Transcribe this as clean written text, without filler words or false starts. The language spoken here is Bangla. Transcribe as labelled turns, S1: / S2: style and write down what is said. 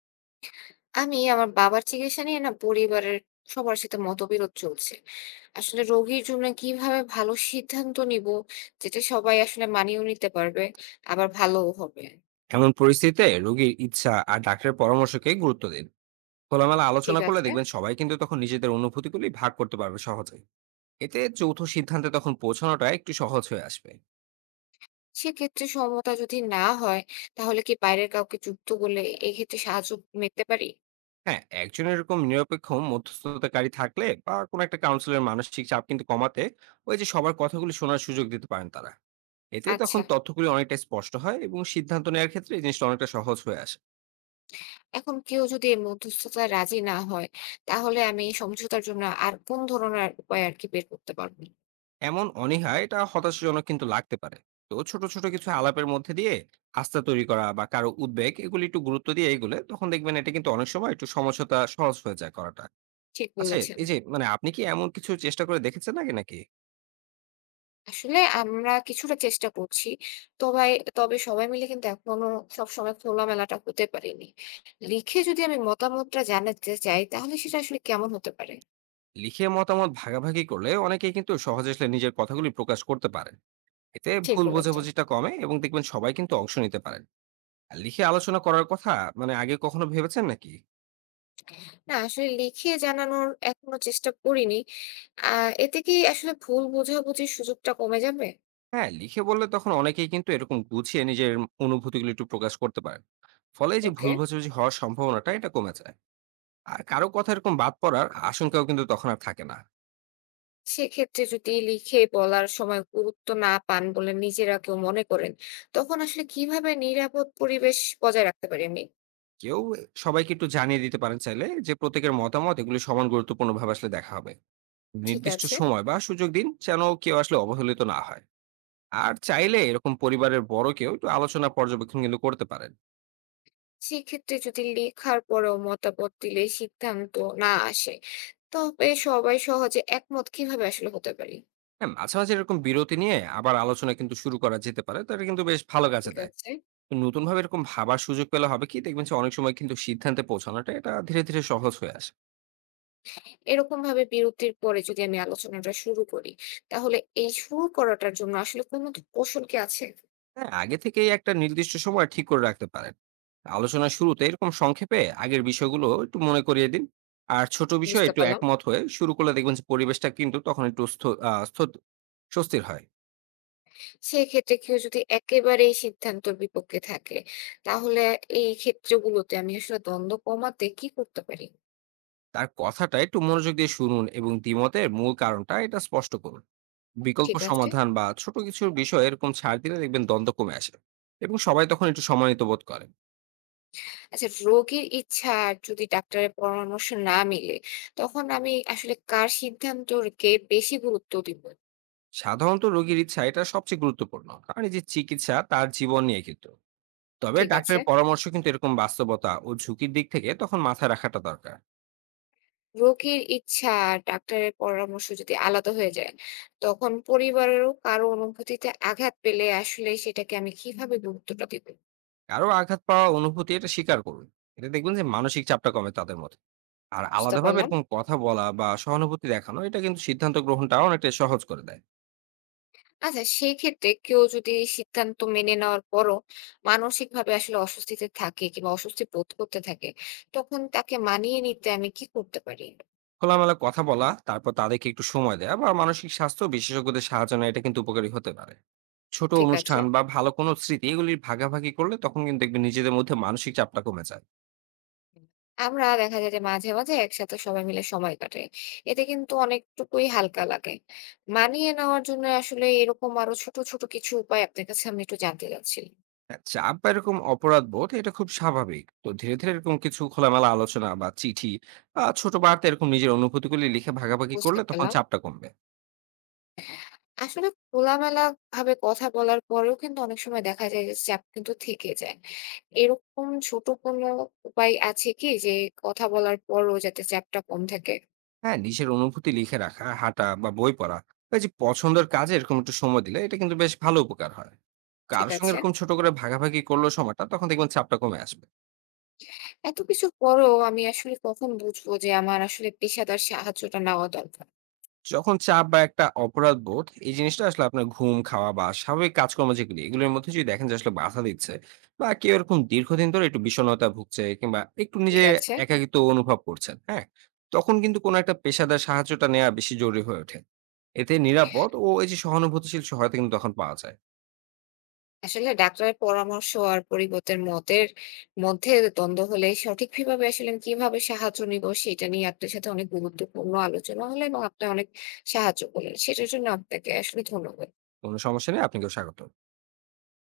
S1: আমি আমার বাবার চিকিৎসা নিয়ে না পরিবারের সবার সাথে মতবিরোধ চলছে। আসলে রোগীর জন্য কিভাবে ভালো সিদ্ধান্ত নিব যেটা সবাই আসলে মানিয়েও নিতে পারবে আবার ভালোও হবে।
S2: এমন পরিস্থিতিতে রোগীর ইচ্ছা আর ডাক্তারের পরামর্শকে গুরুত্ব দিন। খোলামেলা
S1: ঠিক
S2: আলোচনা করলে
S1: আছে?
S2: দেখবেন সবাই কিন্তু তখন নিজেদের অনুভূতিগুলি ভাগ করতে পারবে সহজে। এতে যৌথ সিদ্ধান্তে তখন পৌঁছানোটা একটু সহজ হয়ে আসবে।
S1: সেক্ষেত্রে সমতা যদি না হয় তাহলে কি বাইরের কাউকে যুক্ত করলে এক্ষেত্রে সাহায্য নিতে পারি?
S2: হ্যাঁ, একজন এরকম নিরপেক্ষ মধ্যস্থতাকারী থাকলে বা কোনো একটা কাউন্সিলের মানসিক চাপ কিন্তু কমাতে ওই যে সবার কথাগুলি শোনার সুযোগ দিতে পারেন তারা। এতে তখন
S1: আচ্ছা।
S2: তথ্যগুলি অনেকটা স্পষ্ট হয় এবং সিদ্ধান্ত নেওয়ার ক্ষেত্রে এই জিনিসটা অনেকটা সহজ হয়ে আসে।
S1: এখন কেউ যদি এই মধ্যস্থতায় রাজি না হয় তাহলে আমি এই সমঝোতার জন্য আর কোন ধরনের উপায় আর কি বের করতে পারব?
S2: এমন অনীহা এটা হতাশাজনক কিন্তু লাগতে পারে। তো ছোট ছোট কিছু আলাপের মধ্যে দিয়ে আস্থা তৈরি করা বা কারো উদ্বেগ এগুলি একটু গুরুত্ব দিয়ে এগুলো তখন দেখবেন এটা কিন্তু অনেক সময় একটু সমঝোতা সহজ হয়ে যায় করাটা।
S1: ঠিক
S2: আচ্ছা,
S1: বলেছেন।
S2: এই যে মানে আপনি কি এমন কিছু চেষ্টা করে দেখেছেন নাকি নাকি
S1: আসলে আমরা কিছুটা চেষ্টা করছি। তবাই তবে সবাই মিলে কিন্তু এখনো সবসময় খোলামেলাটা হতে পারিনি। লিখে যদি আমি মতামতটা জানাতে চাই তাহলে সেটা আসলে কেমন হতে পারে?
S2: লিখে মতামত ভাগাভাগি করলে অনেকেই কিন্তু সহজে আসলে নিজের কথাগুলি প্রকাশ করতে পারেন। এতে
S1: ঠিক
S2: ভুল
S1: বলেছেন।
S2: বোঝাবুঝিটা কমে এবং দেখবেন সবাই কিন্তু অংশ নিতে পারেন। আর লিখে আলোচনা করার কথা মানে আগে কখনো ভেবেছেন নাকি?
S1: না আসলে লিখে জানানোর এখনো চেষ্টা করিনি। আ এতে কি আসলে ভুল বোঝাবুঝির সুযোগটা কমে যাবে?
S2: হ্যাঁ, লিখে বললে তখন অনেকেই কিন্তু এরকম গুছিয়ে নিজের অনুভূতিগুলো একটু প্রকাশ করতে পারেন। ফলে এই যে
S1: ওকে।
S2: ভুল বোঝাবুঝি হওয়ার সম্ভাবনাটা এটা কমে যায়। আর কারো কথা এরকম বাদ পড়ার আশঙ্কাও কিন্তু তখন আর থাকে না।
S1: সেক্ষেত্রে যদি লিখে বলার সময় গুরুত্ব না পান বলে নিজেরা কেউ মনে করেন, তখন আসলে কিভাবে নিরাপদ পরিবেশ বজায় রাখতে পারি আমি?
S2: কেউ সবাইকে একটু জানিয়ে দিতে পারেন চাইলে যে প্রত্যেকের মতামত এগুলি সমান গুরুত্বপূর্ণ ভাবে আসলে দেখা হবে।
S1: ঠিক
S2: নির্দিষ্ট
S1: আছে।
S2: সময় বা সুযোগ দিন যেন কেউ আসলে অবহেলিত না হয়। আর চাইলে এরকম পরিবারের বড় কেউ একটু আলোচনা পর্যবেক্ষণ কিন্তু করতে পারেন।
S1: সেক্ষেত্রে যদি লেখার পরেও মতামত দিলে সিদ্ধান্ত না আসে, তবে সবাই সহজে একমত কিভাবে আসলে হতে পারি?
S2: হ্যাঁ, মাঝে মাঝে এরকম বিরতি নিয়ে আবার আলোচনা কিন্তু শুরু করা যেতে পারে, তো এটা কিন্তু বেশ ভালো কাজে
S1: ঠিক
S2: দেয়।
S1: আছে।
S2: তো নতুন ভাবে এরকম ভাবার সুযোগ পেলে হবে কি দেখবেন যে অনেক সময় কিন্তু সিদ্ধান্তে পৌঁছানোটা এটা ধীরে ধীরে সহজ হয়ে আসে।
S1: এরকম ভাবে বিরতির পরে যদি আমি আলোচনাটা শুরু করি, তাহলে এই শুরু করাটার জন্য আসলে কোনো কৌশল কি আছে?
S2: হ্যাঁ, আগে থেকেই একটা নির্দিষ্ট সময় ঠিক করে রাখতে পারেন। আলোচনার শুরুতে এরকম সংক্ষেপে আগের বিষয়গুলো একটু মনে করিয়ে দিন। আর ছোট বিষয়ে
S1: বুঝতে
S2: একটু
S1: পারলাম।
S2: একমত হয়ে শুরু করলে দেখবেন যে পরিবেশটা কিন্তু তখন একটু স্থ আ স্থত স্বস্তির হয়।
S1: সেক্ষেত্রে কেউ যদি একেবারেই সিদ্ধান্তর বিপক্ষে থাকে, তাহলে এই ক্ষেত্রগুলোতে আমি আসলে দ্বন্দ্ব কমাতে কি করতে পারি?
S2: তার কথাটা একটু মনোযোগ দিয়ে শুনুন এবং দ্বিমতের মূল কারণটা এটা স্পষ্ট করুন। বিকল্প
S1: ঠিক আছে।
S2: সমাধান বা ছোট কিছুর বিষয় এরকম ছাড় দিলে দেখবেন দ্বন্দ্ব কমে আসে। এবং সবাই তখন একটু সম্মানিত বোধ করেন।
S1: আচ্ছা রোগীর ইচ্ছা আর যদি ডাক্তারের পরামর্শ না মিলে, তখন আমি আসলে কার সিদ্ধান্তকে বেশি গুরুত্ব দিব?
S2: সাধারণত রোগীর ইচ্ছা এটা সবচেয়ে গুরুত্বপূর্ণ। কারণ এই যে চিকিৎসা তার জীবন নিয়ে কিন্তু। তবে
S1: ঠিক আছে।
S2: ডাক্তারের পরামর্শ কিন্তু এরকম বাস্তবতা ও ঝুঁকির দিক থেকে তখন মাথায় রাখাটা দরকার।
S1: রোগীর ইচ্ছা আর ডাক্তারের পরামর্শ যদি আলাদা হয়ে যায়, তখন পরিবারেরও কারো অনুভূতিতে আঘাত পেলে আসলে সেটাকে আমি কিভাবে গুরুত্বটা দিব?
S2: কারো আঘাত পাওয়া অনুভূতি এটা স্বীকার করুন। এটা দেখবেন যে মানসিক চাপটা কমে তাদের মধ্যে। আর
S1: বুঝতে
S2: আলাদাভাবে
S1: পারলাম।
S2: এরকম কথা বলা বা সহানুভূতি দেখানো এটা কিন্তু সিদ্ধান্ত গ্রহণটা অনেকটা সহজ করে দেয়।
S1: আচ্ছা সেই ক্ষেত্রে কেউ যদি সিদ্ধান্ত মেনে নেওয়ার পরও মানসিকভাবে আসলে অস্বস্তিতে থাকে কিংবা অস্বস্তি বোধ করতে থাকে, তখন তাকে মানিয়ে নিতে আমি কি করতে পারি?
S2: খোলামেলা কথা বলা, তারপর তাদেরকে একটু সময় দেওয়া বা মানসিক স্বাস্থ্য বিশেষজ্ঞদের সাহায্য নেওয়া এটা কিন্তু উপকারী হতে পারে। ছোট
S1: ঠিক আছে।
S2: অনুষ্ঠান বা ভালো কোনো স্মৃতি এগুলির ভাগাভাগি করলে তখন কিন্তু দেখবেন নিজেদের মধ্যে মানসিক চাপটা কমে যায়।
S1: আমরা দেখা যায় যে মাঝে মাঝে একসাথে সবাই মিলে সময় কাটাই। এতে কিন্তু অনেকটুকুই হালকা লাগে। মানিয়ে নেওয়ার জন্য আসলে এরকম আরো ছোট ছোট কিছু উপায় আপনার কাছে আমি একটু জানতে চাচ্ছিলাম।
S2: হ্যাঁ, চাপ বা এরকম অপরাধ বোধ এটা খুব স্বাভাবিক। তো ধীরে ধীরে এরকম কিছু খোলামেলা আলোচনা বা চিঠি বা ছোট বার্তা এরকম নিজের অনুভূতিগুলি লিখে ভাগাভাগি
S1: বুঝতে
S2: করলে তখন
S1: পারলাম।
S2: চাপটা কমবে।
S1: আসলে খোলামেলা ভাবে কথা বলার পরেও কিন্তু অনেক সময় দেখা যায় যে চাপ কিন্তু থেকে যায়। এরকম ছোট কোনো উপায় আছে কি যে কথা বলার পরও যাতে চাপটা কম থাকে?
S2: হ্যাঁ, নিজের অনুভূতি লিখে রাখা, হাঁটা বা বই পড়া বা এই যে পছন্দের কাজে এরকম একটু সময় দিলে এটা কিন্তু বেশ ভালো উপকার হয়।
S1: ঠিক
S2: কার সঙ্গে
S1: আছে।
S2: এরকম ছোট করে ভাগাভাগি করলো সময়টা তখন দেখবেন চাপটা কমে আসবে।
S1: এত কিছুর পরেও আমি আসলে কখন বুঝবো যে আমার আসলে পেশাদার সাহায্যটা নেওয়া দরকার?
S2: যখন চাপ বা একটা অপরাধ বোধ এই জিনিসটা আসলে আপনার ঘুম, খাওয়া বা স্বাভাবিক কাজকর্ম যেগুলি এগুলোর মধ্যে যদি দেখেন যে আসলে বাধা দিচ্ছে বা কেউ এরকম দীর্ঘদিন ধরে একটু বিষণ্ণতা ভুগছে কিংবা একটু
S1: ঠিক
S2: নিজে
S1: আছে।
S2: একাকিত্ব অনুভব করছেন, হ্যাঁ, তখন কিন্তু কোনো একটা পেশাদার সাহায্যটা নেওয়া বেশি জরুরি হয়ে ওঠে। এতে নিরাপদ ও এই যে সহানুভূতিশীল সহায়তা কিন্তু তখন পাওয়া যায়।
S1: আসলে ডাক্তারের পরামর্শ আর পরিবর্তের মতের মধ্যে দ্বন্দ্ব হলে সঠিকভাবে আসলে আমি কিভাবে সাহায্য নিব সেটা নিয়ে আপনার সাথে অনেক গুরুত্বপূর্ণ আলোচনা হলো এবং আপনি অনেক সাহায্য করলেন সেটার জন্য আপনাকে আসলে ধন্যবাদ
S2: কোনো সমস্যা নেই, আপনাকেও স্বাগত।